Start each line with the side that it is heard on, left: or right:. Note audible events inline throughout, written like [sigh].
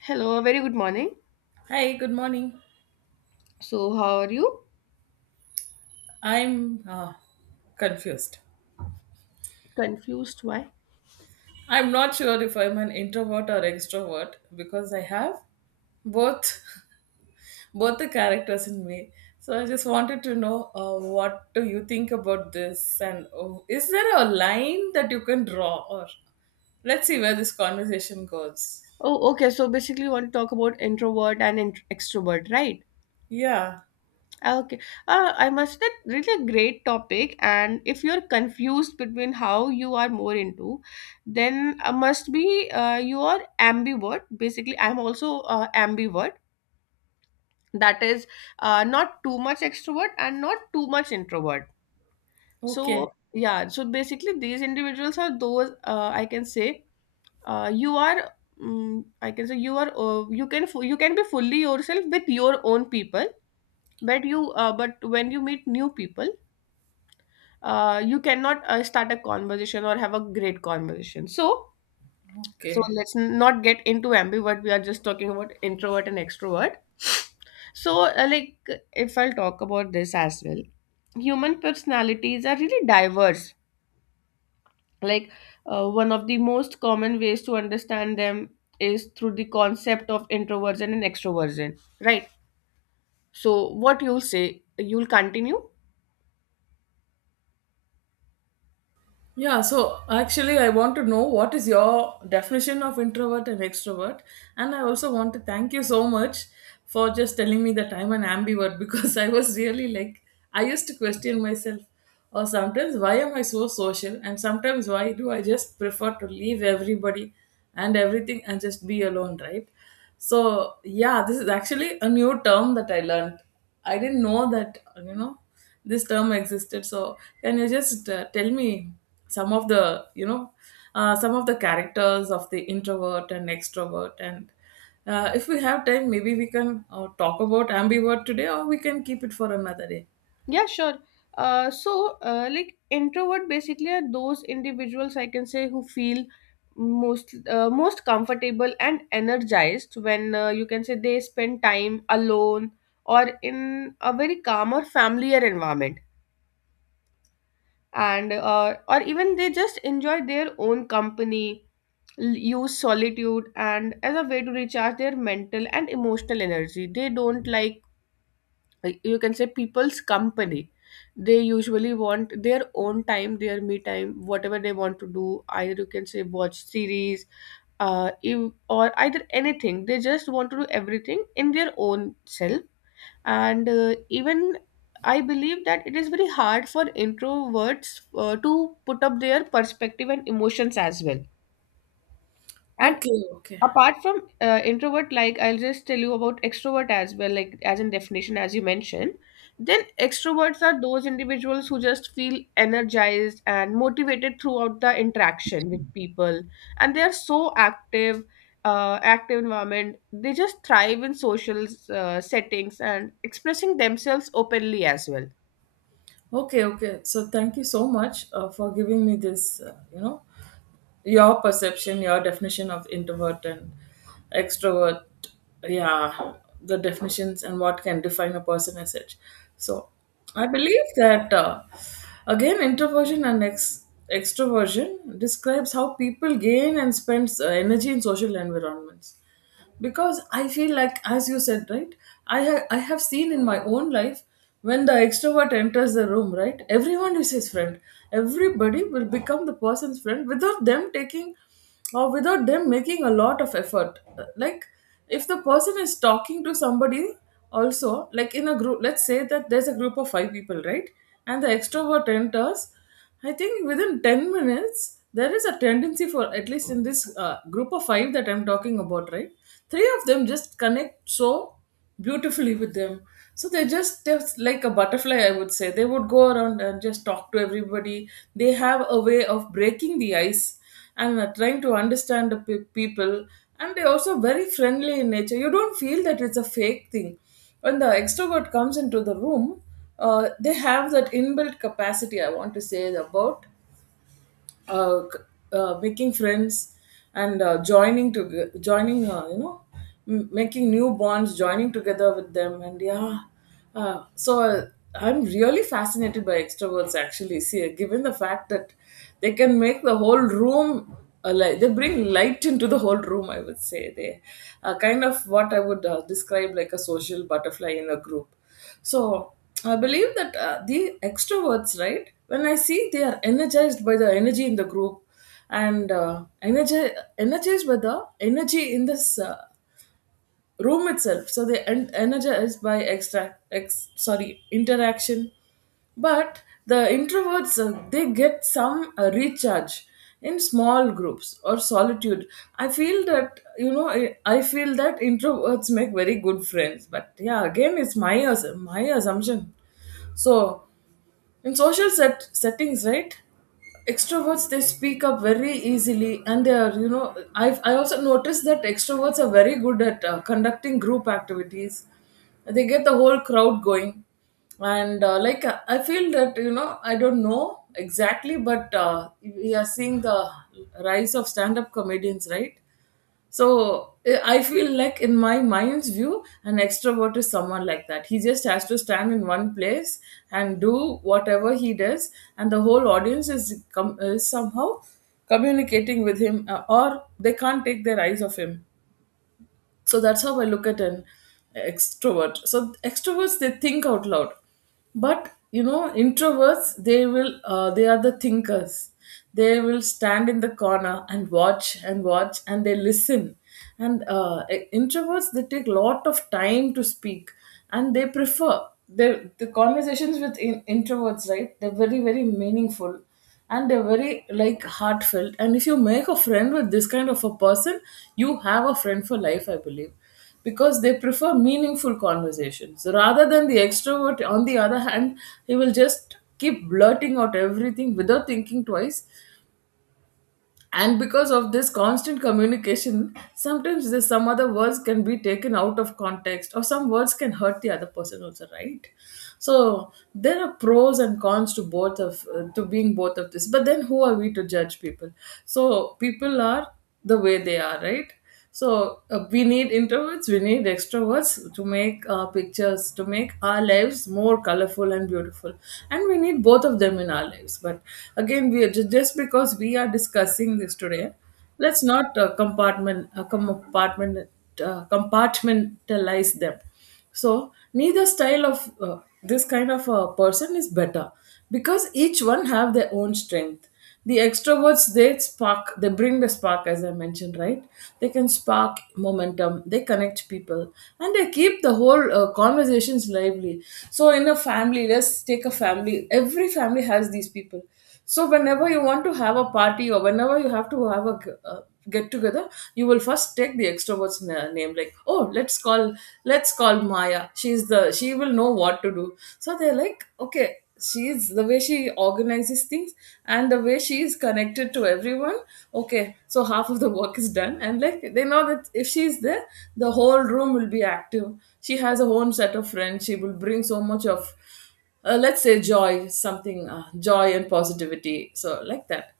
left: Hello, very good morning.
right: Hi, good morning.
left: So, how are you?
right: I'm confused.
left: Confused? Why?
right: I'm not sure if I'm an introvert or extrovert because I have both [laughs] both the characters in me. So I just wanted to know what do you think about this, and is there a line that you can draw, or let's see where this conversation goes.
left: Oh, okay. So, basically, you want to talk about introvert and extrovert, right?
right: Yeah.
left: Ah, okay. I must admit, really a great topic. And if you're confused between how you are more into, then must be you are ambivert. Basically, I'm also ambivert. That is, not too much extrovert and not too much introvert.
right: Okay.
left: So, yeah. So, basically, these individuals are those I can say you are I can say you are you can you can be fully yourself with your own people, but you but when you meet new people, you cannot start a conversation or have a great conversation. So
right: Okay.
left: let's not get into ambivert, we are just talking about introvert and extrovert. So like if I'll talk about this as well, human personalities are really diverse. Like, one of the most common ways to understand them is through the concept of introversion and extroversion, right? So what you'll say, you'll continue.
right: Yeah, so actually, I want to know what is your definition of introvert and extrovert, and I also want to thank you so much for just telling me that I'm an ambivert [laughs] because I was really like I used to question myself, or sometimes why am I so social, and sometimes why do I just prefer to leave everybody and everything and just be alone, right? So yeah, this is actually a new term that I learned. I didn't know that this term existed, so can you just tell me some of the you know some of the characters of the introvert and extrovert, and if we have time maybe we can talk about ambivert today, or we can keep it for another day.
left: Yeah, sure. Like introvert basically are those individuals, I can say, who feel most most comfortable and energized when, you can say, they spend time alone or in a very calm or familiar environment. And or even they just enjoy their own company, use solitude and as a way to recharge their mental and emotional energy. They don't like, you can say, people's company. They usually want their own time, their me time, whatever they want to do, either you can say watch series, if, or either anything, they just want to do everything in their own self. And even I believe that it is very hard for introverts to put up their perspective and emotions as well. And
right: Okay, okay.
left: apart from introvert, like I'll just tell you about extrovert as well, like as in definition as you mentioned. Then extroverts are those individuals who just feel energized and motivated throughout the interaction with people, and they are so active. Active environment, they just thrive in social settings and expressing themselves openly as well.
right: Okay, okay. So thank you so much for giving me this, your perception, your definition of introvert and extrovert. Yeah, the definitions and what can define a person as such. So I believe that, again, introversion and extroversion describes how people gain and spends energy in social environments, because I feel like, as you said, right, I have seen in my own life when the extrovert enters the room, right, everyone is his friend. Everybody will become the person's friend without them taking, or without them making a lot of effort. Like, if the person is talking to somebody, also like in a group, let's say that there's a group of five people, right, and the extrovert enters. I think within 10 minutes, there is a tendency for, at least in this group of five that I'm talking about, right? Three of them just connect so beautifully with them. So they just, they're like a butterfly, I would say. They would go around and just talk to everybody. They have a way of breaking the ice and trying to understand the people. And they're also very friendly in nature. You don't feel that it's a fake thing when the extrovert comes into the room. They have that inbuilt capacity, I want to say, about uh, c- making friends, and joining to joining you know m- making new bonds, joining together with them, and yeah. uh, so uh, I'm really fascinated by extroverts, actually, see, given the fact that they can make the whole room a light. They bring light into the whole room, I would say. They are kind of what I would describe like a social butterfly in a group. So I believe that the extroverts, right? When I see, they are energized by the energy in the group, and energized by the energy in this room itself. So they energized by sorry, interaction. But the introverts, they get some recharge in small groups or solitude. I feel that introverts make very good friends. But yeah, again, it's my assumption. So in social settings, right, extroverts, they speak up very easily, and they are, I also noticed that extroverts are very good at conducting group activities. They get the whole crowd going. And I feel that, I don't know exactly, but we are seeing the rise of stand up comedians, right? So I feel like, in my mind's view, an extrovert is someone like that. He just has to stand in one place and do whatever he does, and the whole audience is somehow communicating with him, or they can't take their eyes off him. So that's how I look at an extrovert. So extroverts, they think out loud, but you know introverts, they will, they are the thinkers. They will stand in the corner and watch and watch, and they listen. And introverts, they take lot of time to speak, and they prefer the conversations with, introverts, right? They're very very meaningful, and they're very like heartfelt. And if you make a friend with this kind of a person, you have a friend for life, I believe, because they prefer meaningful conversations, rather than the extrovert on the other hand, he will just keep blurting out everything without thinking twice. And because of this constant communication, sometimes there's some other words can be taken out of context, or some words can hurt the other person also, right? So there are pros and cons to both of, to being both of this, but then who are we to judge people. So people are the way they are, right? So we need introverts, we need extroverts, to make our pictures, to make our lives more colorful and beautiful. And we need both of them in our lives. But again, we are just because we are discussing this today, let's not compartmentalize them. So neither style of this kind of a person is better, because each one have their own strength. The extroverts, they spark, they bring the spark, as I mentioned, right? They can spark momentum, they connect people, and they keep the whole conversations lively. So in a family, let's take a family, every family has these people. So whenever you want to have a party, or whenever you have to have a get together, you will first take the extrovert's name, like, oh, let's call Maya. She will know what to do. So they're like, okay, she's the way she organizes things and the way she is connected to everyone. Okay, so half of the work is done, and like, they know that if she's there, the whole room will be active. She has a own set of friends. She will bring so much of, let's say joy, something, joy and positivity, so like that.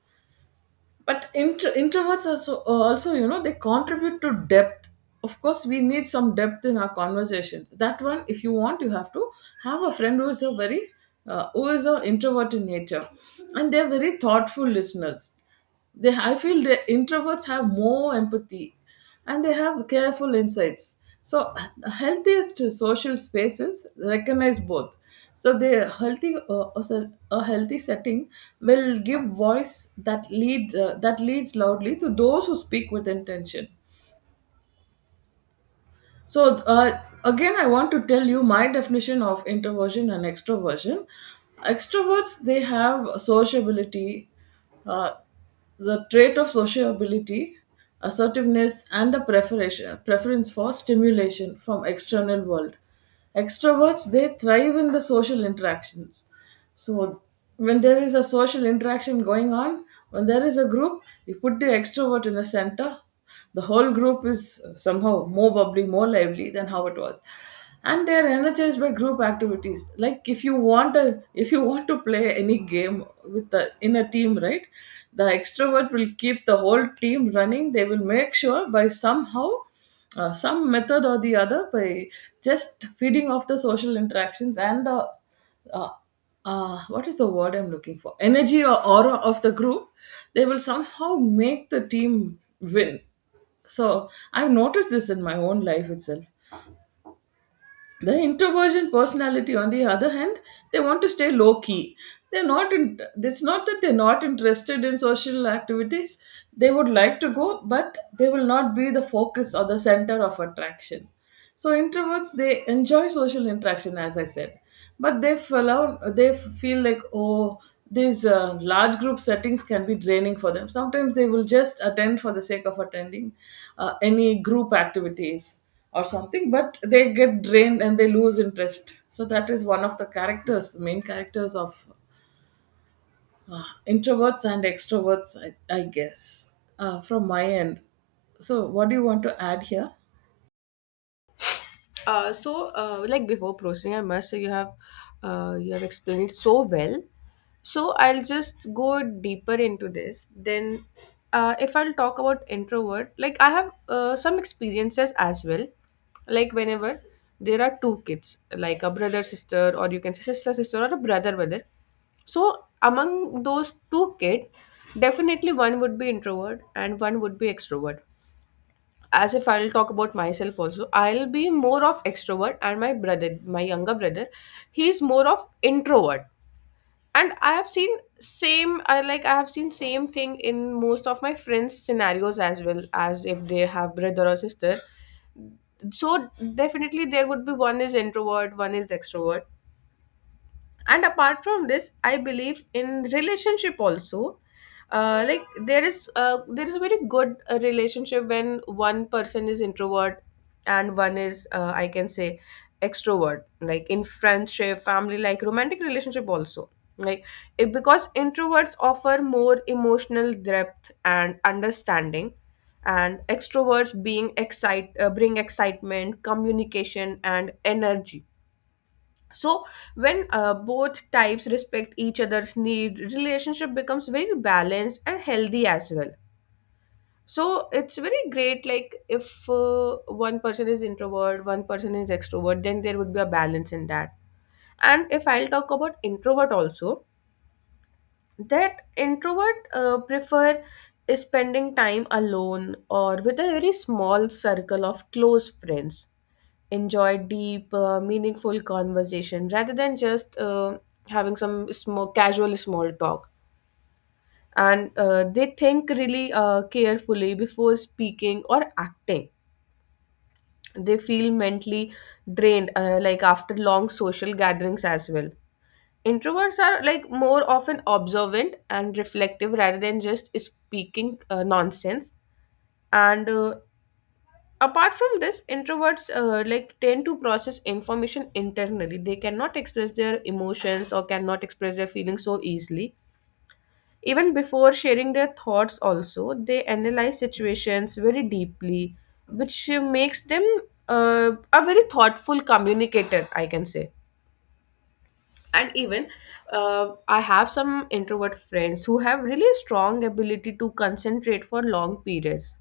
right: But introverts are so, also you know, they contribute to depth. Of course we need some depth in our conversations, that one. If you want, you have to have a friend who is a very, who is an introvert in nature. And they're very thoughtful listeners. They, I feel, the introverts have more empathy, and they have careful insights. So, healthiest social spaces recognize both. So, the healthy also a healthy setting will give voice that lead that leads loudly to those who speak with intention. So, again, I want to tell you my definition of introversion and extroversion. Extroverts, they have sociability, uh, the trait of sociability, assertiveness, and a preference for stimulation from external world. Extroverts, they thrive in the social interactions. So, when there is a social interaction going on, when there is a group, you put the extrovert in the center, the whole group is somehow more bubbly, more lively than how it was. And they're energized by group activities. Like, if you want a, if you want to play any game with the in a team, right? The extrovert will keep the whole team running. They will make sure by somehow, some method or the other, by just feeding off the social interactions and the uh, what is the word I'm looking for? Energy or aura of the group, they will somehow make the team win. So I've noticed this in my own life itself. The introversion personality, on the other hand, they want to stay low key. They're not. It's not that they're not interested in social activities. They would like to go, but they will not be the focus or the center of attraction. So introverts, they enjoy social interaction, as I said, but they feel like, oh, these large group settings can be draining for them. Sometimes they will just attend for the sake of attending any group activities or something, but they get drained and they lose interest. So that is one of the characters main characters of introverts and extroverts, I guess, from my end. So what do you want to add here?
left: Like before proceeding, I must say you have explained it so well. So I'll just go deeper into this. Then, if I'll talk about introvert, like I have some experiences as well. Like whenever there are two kids, like a brother sister, or you can say sister sister or a brother brother, so among those two kids, definitely one would be introvert and one would be extrovert. As if I'll talk about myself also, I'll be more of extrovert and my brother, my younger brother, he's more of introvert. And I have seen same, I have seen same thing in most of my friends scenarios as well, as if they have brother or sister. So definitely there would be one is introvert, one is extrovert. And apart from this, I believe in relationship also. Like there is a very good relationship when one person is introvert and one is, I can say, extrovert, like in friendship, family, like romantic relationship also. Like it, because introverts offer more emotional depth and understanding, and extroverts, being excite bring excitement, communication and energy. So when both types respect each other's need, relationship becomes very balanced and healthy as well. So it's very great, like if one person is introvert, one person is extrovert, then there would be a balance in that. And if I'll talk about introvert also, that introvert prefer spending time alone or with a very small circle of close friends, enjoy deep, meaningful conversation rather than just having some small, casual small talk. And they think really carefully before speaking or acting. They feel mentally drained, like after long social gatherings as well. Introverts are like more often observant and reflective rather than just speaking nonsense. And apart from this, introverts like tend to process information internally. They cannot express their emotions or cannot express their feelings so easily. Even before sharing their thoughts also, they analyze situations very deeply, which makes them a very thoughtful communicator, I can say. And even I have some introvert friends who have really strong ability to concentrate for long periods,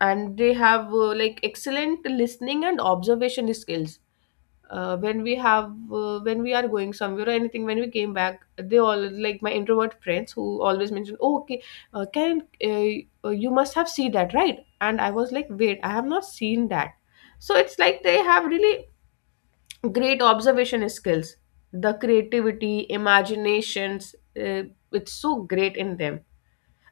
left: and they have like excellent listening and observation skills. When we are going somewhere or anything, when we came back, they all, like my introvert friends, who always mention, oh, okay, can you must have seen that, right? And I was like, wait, I have not seen that. So it's like they have really great observation skills. The creativity, imaginations, uh, it's so great in them.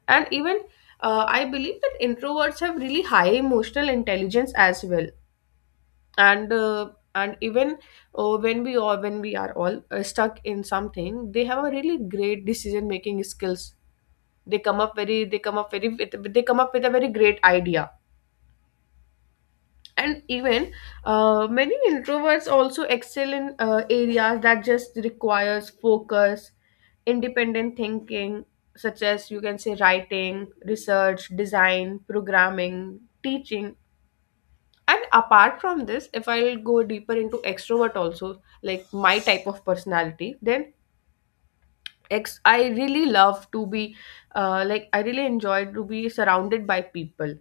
left: And even I believe that introverts have really high emotional intelligence as well. And and even when we all when we are all stuck in something, they have a really great decision making skills. They come up very, they come up with a very great idea. And even many introverts also excel in areas that just requires focus, independent thinking, such as, you can say, writing, research, design, programming, teaching. And apart from this, if I'll go deeper into extrovert also, like my type of personality, then ex I really love to be, like I really enjoy to be surrounded by people.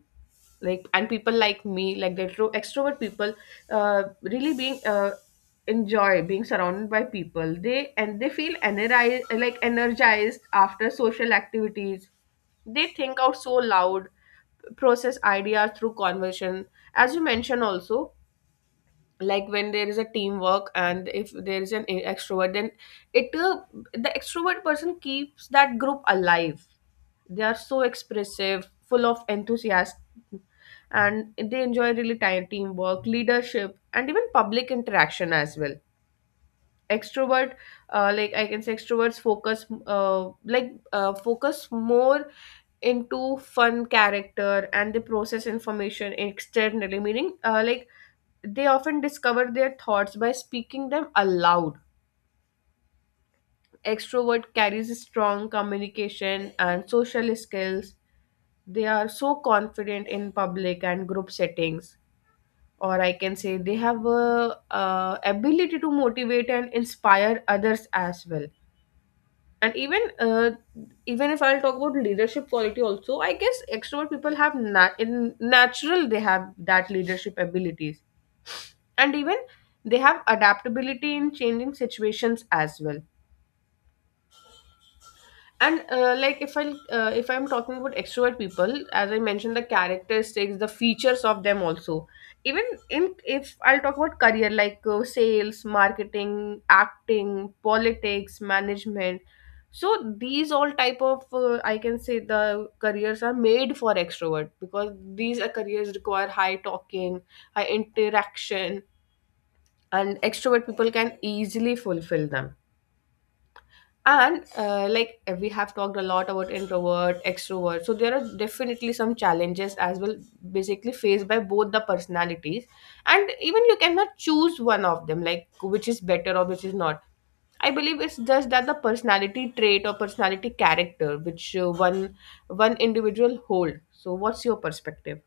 left: Like, and people like me, like the extrovert people, really being enjoy being surrounded by people. They, and they feel energized, like energized after social activities. They think out so loud, process ideas through conversation, as you mentioned also. Like when there is a teamwork, and if there is an extrovert, then it, the extrovert person keeps that group alive. They are so expressive, full of enthusiasm, and they enjoy really tight teamwork, leadership, and even public interaction as well. Extrovert, like I can say, extroverts focus, focus more into fun character, and they process information externally, meaning like they often discover their thoughts by speaking them aloud. Extrovert carries strong communication and social skills. They are so confident in public and group settings, or I can say they have a, ability to motivate and inspire others as well. And even even if I'll talk about leadership quality also, I guess extrovert people have in natural they have that leadership abilities. And even they have adaptability in changing situations as well. And like if I, if I'm talking about extrovert people, as I mentioned the characteristics, the features of them also, even in, if I'll talk about career, like sales, marketing, acting, politics, management, so these all type of, I can say, the careers are made for extrovert, because these are careers require high talking, high interaction, and extrovert people can easily fulfill them. And we have talked a lot about introvert extrovert, so there are definitely some challenges as well, basically faced by both the personalities. And even you cannot choose one of them, like which is better or which is not. I believe it's just that the personality trait or personality character which one individual hold. So what's your perspective,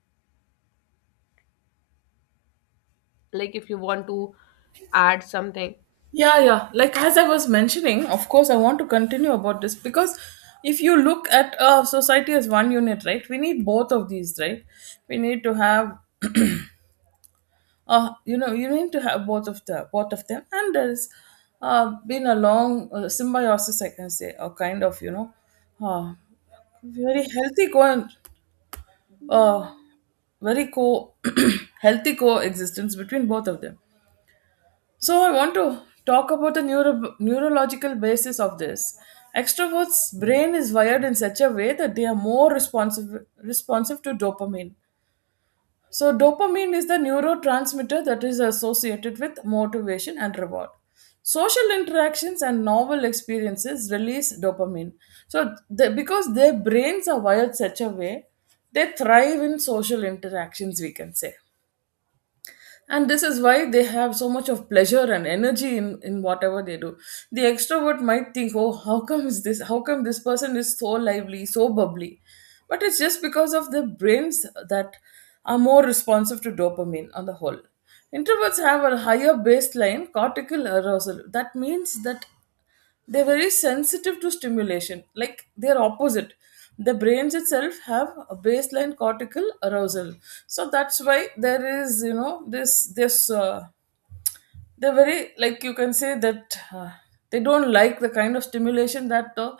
left: like if you want to add something?
right: Yeah, yeah. Like, as I was mentioning, of course, I want to continue about this, because if you look at society as one unit, right, we need both of these, right? We need to have you need to have both of them and there's been a long symbiosis, I can say, a kind of, uh very healthy co uh very co [clears throat] healthy coexistence between both of them. So I want to talk about the neurological basis of this. Extroverts' brain is wired in such a way that they are more responsive to dopamine. So, dopamine is the neurotransmitter that is associated with motivation and reward. Social interactions and novel experiences release dopamine. So, they, because their brains are wired such a way, they thrive in social interactions, we can say, and this is why they have so much of pleasure and energy in whatever they do. The extrovert might think, oh, how come this person is so lively, so bubbly? But it's just because of their brains that are more responsive to dopamine on the whole. Introverts have a higher baseline cortical arousal. That means that they're very sensitive to stimulation, like they're opposite. The brains itself have a baseline cortical arousal. So that's why there is, you know this this they're very, like, you can say that, they don't like the kind of stimulation that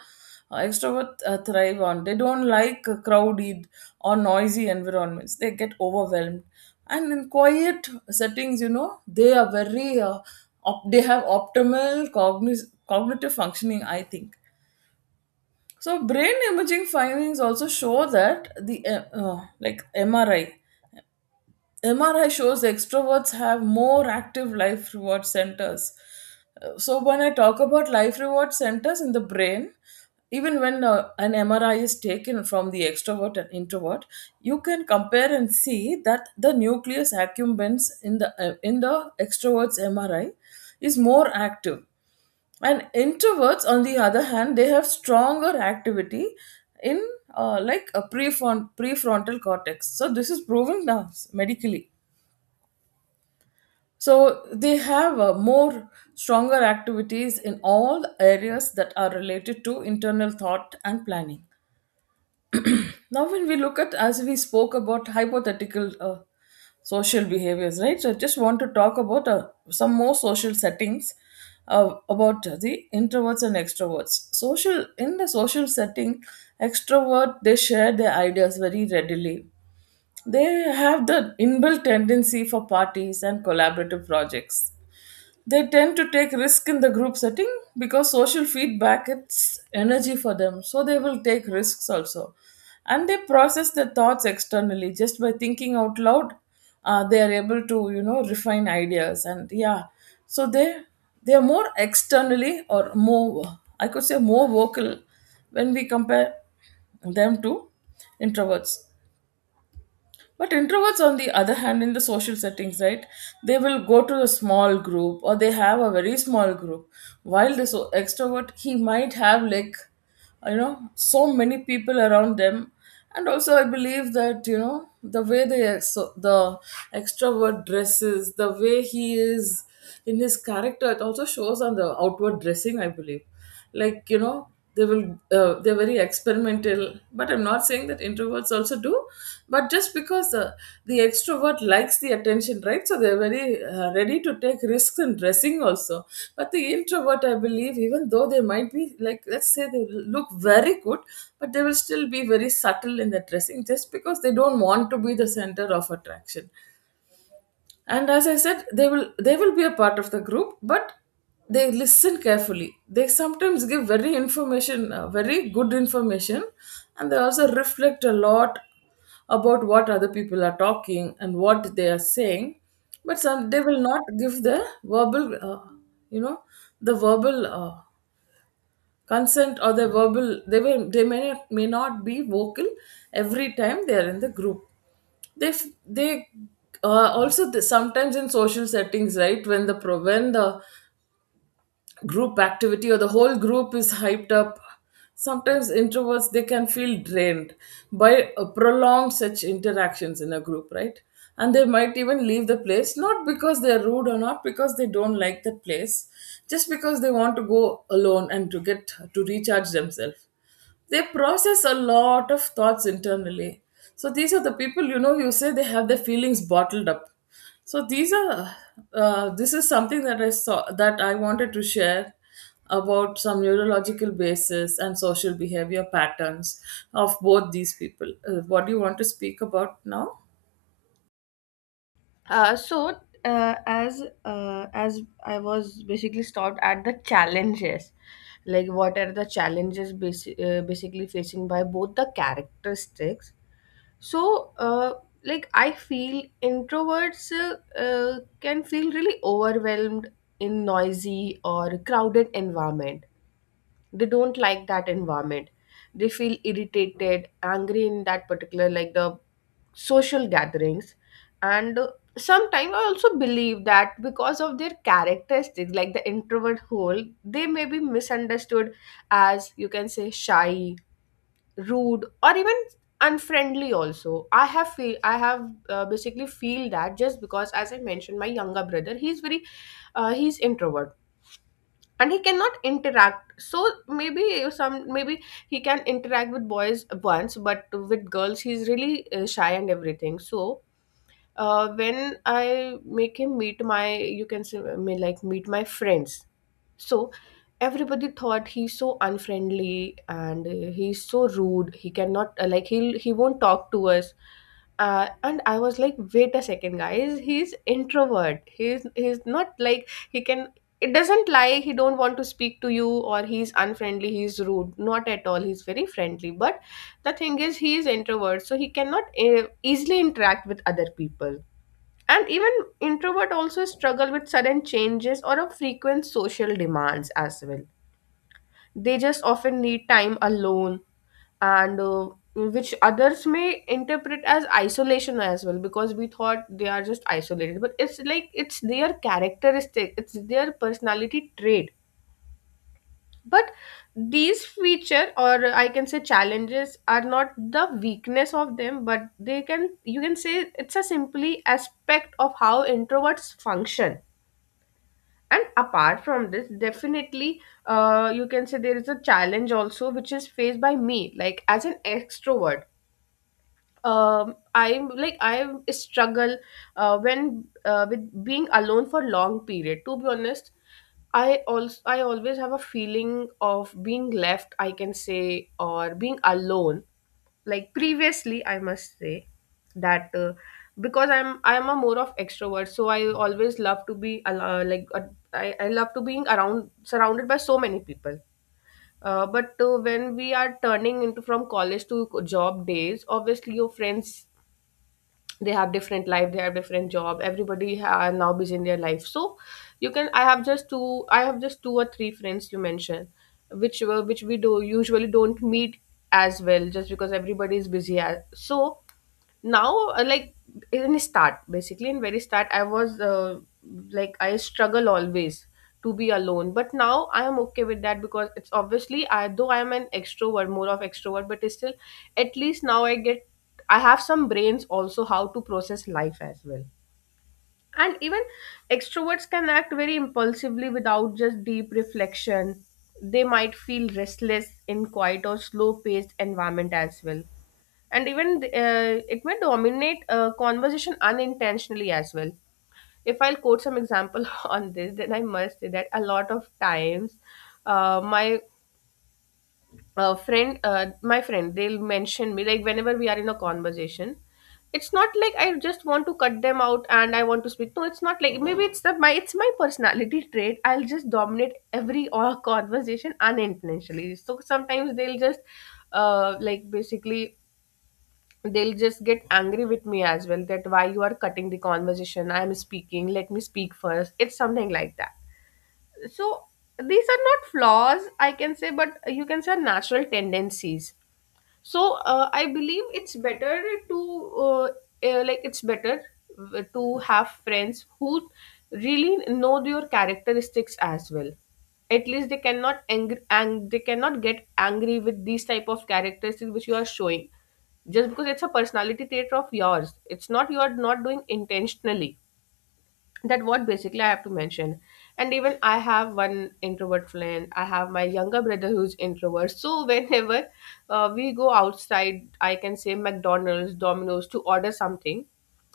right: extroverts thrive on. They don't like crowded or noisy environments, they get overwhelmed. And in quiet settings, you know, they are very, they have optimal cognitive functioning, I think. So brain imaging findings also show that the like MRI shows extroverts have more active life reward centers. So, when I talk about life reward centers in the brain, even when an MRI is taken from the extrovert and introvert, you can compare and see that the nucleus accumbens in the extrovert's MRI is more active, and introverts, on the other hand, they have stronger activity in like a prefrontal cortex. So this is proven now medically. So they have more stronger activities in all the areas that are related to internal thought and planning. Now, when we look at, as we spoke about hypothetical social behaviors, right? So I just want to talk about some more social settings about the introverts and extroverts. Social in the social setting, extrovert, they share their ideas very readily. They have the inbuilt tendency for parties and collaborative projects. They tend to take risk in the group setting because social feedback, it's energy for them. So they will take risks also. And they process their thoughts externally just by thinking out loud. They are able to, you know, refine ideas, and yeah. So they are more externally, or more, I could say, more vocal when we compare them to introverts. But introverts, on the other hand, in the social settings, right, they will go to a small group, or they have a very small group. While this extrovert, he might have, like, you know, so many people around them. And also, I believe that, you know, the way the extrovert dresses, the way he is in his character, it also shows on the outward dressing. I believe, like, you know, they will, they're very experimental. But I'm not saying that introverts also do, but just because, the extrovert likes the attention, right, so they're very ready to take risks in dressing also. But the introvert, I believe, even though they might be, like, let's say, they look very good, but they will still be very subtle in their dressing just because they don't want to be the center of attraction. And as I said, they will, they will be a part of the group, but they listen carefully. They sometimes give very information, very good information, and they also reflect a lot about what other people are talking and what they are saying. But some, they will not give the verbal, you know the verbal, consent or the verbal, they will, they may not be vocal every time they are in the group. They f- they also th- Sometimes in social settings, right, when the pro when the group activity or the whole group is hyped up, sometimes introverts, they can feel drained by prolonged such interactions in a group, right. And they might even leave the place, not because they're rude or not because they don't like that place, just because they want to go alone and to get to recharge themselves. They process a lot of thoughts internally. So these are the people, you know, you say they have their feelings bottled up. So these are, this is something that I saw that I wanted to share about some neurological basis and social behavior patterns of both these people. What do you want to speak about now?
left: So as I was basically stopped at the challenges, like what are the challenges basically facing by both the characteristics. So like I feel introverts can feel really overwhelmed in noisy or crowded environment. They don't like that environment, they feel irritated, angry in that particular, like the social gatherings. And sometimes I also believe that because of their characteristics, like the introvert whole, they may be misunderstood as, you can say, shy, rude, or even unfriendly also. I have feel, I have basically feel that, just because, as I mentioned, my younger brother, he's very he's introvert, and he cannot interact. So maybe some, maybe he can interact with boys once, but with girls he's really shy and everything. So when I make him meet my, you can say, me like, meet my friends, so everybody thought he's so unfriendly, and he's so rude. He cannot, like he won't talk to us. And I was like, wait a second, guys. He's introvert. He's not like he can. It doesn't lie. He don't want to speak to you, or he's unfriendly. He's rude. Not at all. He's very friendly. But the thing is, he is introvert, so he cannot easily interact with other people. And even introvert also struggle with sudden changes or a frequent social demands as well. They just often need time alone. And which others may interpret as isolation as well, because we thought they are just isolated, but it's like it's their characteristic, it's their personality trait. But these feature, or I can say challenges, are not the weakness of them, but they can, you can say it's a simply aspect of how introverts function. And apart from this, definitely you can say there is a challenge also, which is faced by me, like as an extrovert. I like I struggle when with being alone for long period, to be honest. I also I always have a feeling of being left, I can say, or being alone. Like previously, I must say that because I'm a more of extrovert, so I always love to be I love to being around, surrounded by so many people. But when we are turning into from college to job days, obviously your friends, they have different life, they have different job, everybody are now busy in their life. So you can, I have just two I have just two or three friends you mentioned, which were, which we do usually don't meet as well, just because everybody is busy as, so now like in start, basically in very start, I was like I struggle always to be alone, but now I am okay with that, because it's obviously, I though I am an extrovert, more of extrovert, but still at least now I get, I have some brains also how to process life as well. And even extroverts can act very impulsively without just deep reflection. They might feel restless in quiet or slow paced environment as well. And even it may dominate conversation unintentionally as well. If I'll quote some example [laughs] on this, then I must say that a lot of times uh, my my friend they'll mention me, like whenever we are in a conversation, it's not like I just want to cut them out and I want to speak. No, it's not like, maybe it's the my, it's my personality trait, I'll just dominate every [laughs] or conversation unintentionally, so sometimes they'll just like basically they'll just get angry with me as well, that why you are cutting the conversation, I am speaking, let me speak first, it's something like that. So these are not flaws, I can say, but you can say natural tendencies. So I believe it's better to like it's better to have friends who really know your characteristics as well. At least they cannot angry, and they cannot get angry with these type of characteristics which you are showing, just because it's a personality trait of yours, it's not, you are not doing intentionally. That what basically I have to mention. And even I have one introvert friend. I have my younger brother who's introvert. So [laughs] whenever we go outside, I can say McDonald's, Domino's, to order something.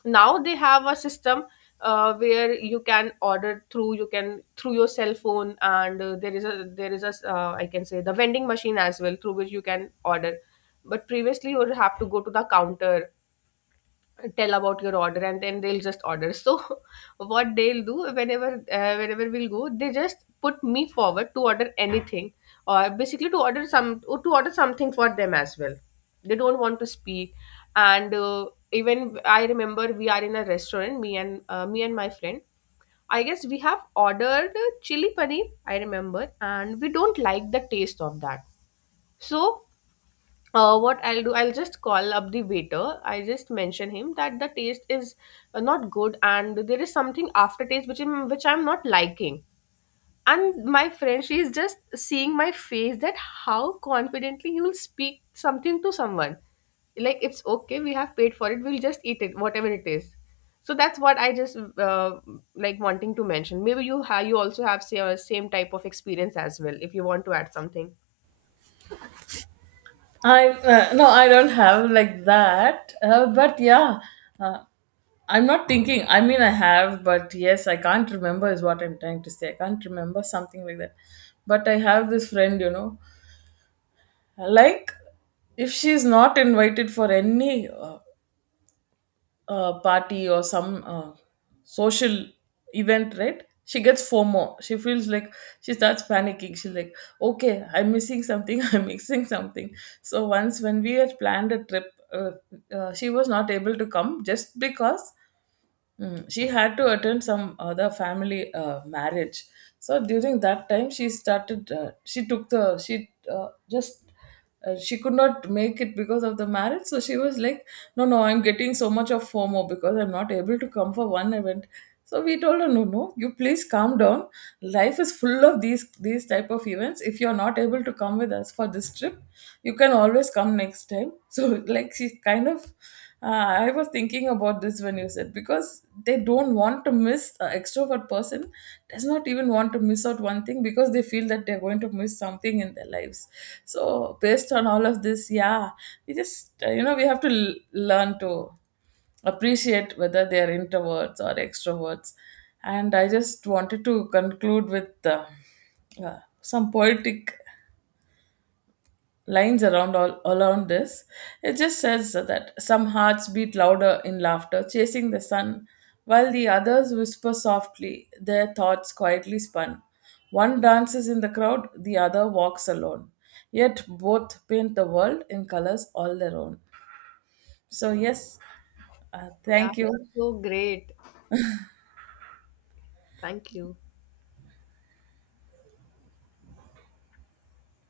left: Now they have a system where you can order through, you can through your cell phone, and there is a I can say the vending machine as well, through which you can order. But previously you would have to go to the counter, tell about your order, and then they'll just order. So [laughs] what they'll do, whenever whenever we'll go, they just put me forward to order anything, or basically to order some, or to order something for them as well. They don't want to speak. And even I remember we are in a restaurant, me and my friend, I guess we have ordered chili paneer, I remember, and we don't like the taste of that. So what I'll do, I'll just call up the waiter. I just mention him that the taste is not good, and there is something aftertaste which which I'm not liking. And my friend, she is just seeing my face, that how confidently you'll speak something to someone. Like it's okay, we have paid for it, we'll just eat it, whatever it is. So that's what I just like wanting to mention. Maybe you have, you also have same type of experience as well. If you want to add something,
right: I, no, I don't have like that. But yeah, uh, I'm not thinking. I mean, I have, but yes, I can't remember is what I'm trying to say. I can't remember something like that. But I have this friend, you know, like, if she's not invited for any, party or some, social event, right? She gets FOMO. She feels like she starts panicking. She's like, okay, I'm missing something. [laughs] I'm missing something. So once when we had planned a trip, uh, she was not able to come just because. Mm, she had to attend some other family marriage. So during that time, she started. She took the. She just. She could not make it because of the marriage. So she was like, "No, no, I'm getting so much of FOMO because I'm not able to come for one event." So we told her, "No, no, you please calm down. Life is full of these type of events. If you're not able to come with us for this trip, you can always come next time." [laughs] So, like, she kind of, I was thinking about this when you said, because they don't want to miss. An extrovert person does not even want to miss out one thing because they feel that they're going to miss something in their lives. So based on all of this, yeah, we just, you know, we have to learn to appreciate whether they are introverts or extroverts. And I just wanted to conclude with, some poetic lines around, all around this. It just says that some hearts beat louder in laughter, chasing the sun, while the others whisper softly, their thoughts quietly spun. One dances in the crowd, the other walks alone, yet both paint the world in colors all their own. So yes,
left: yeah,
right: thank you.
left: it's so great. Thank you.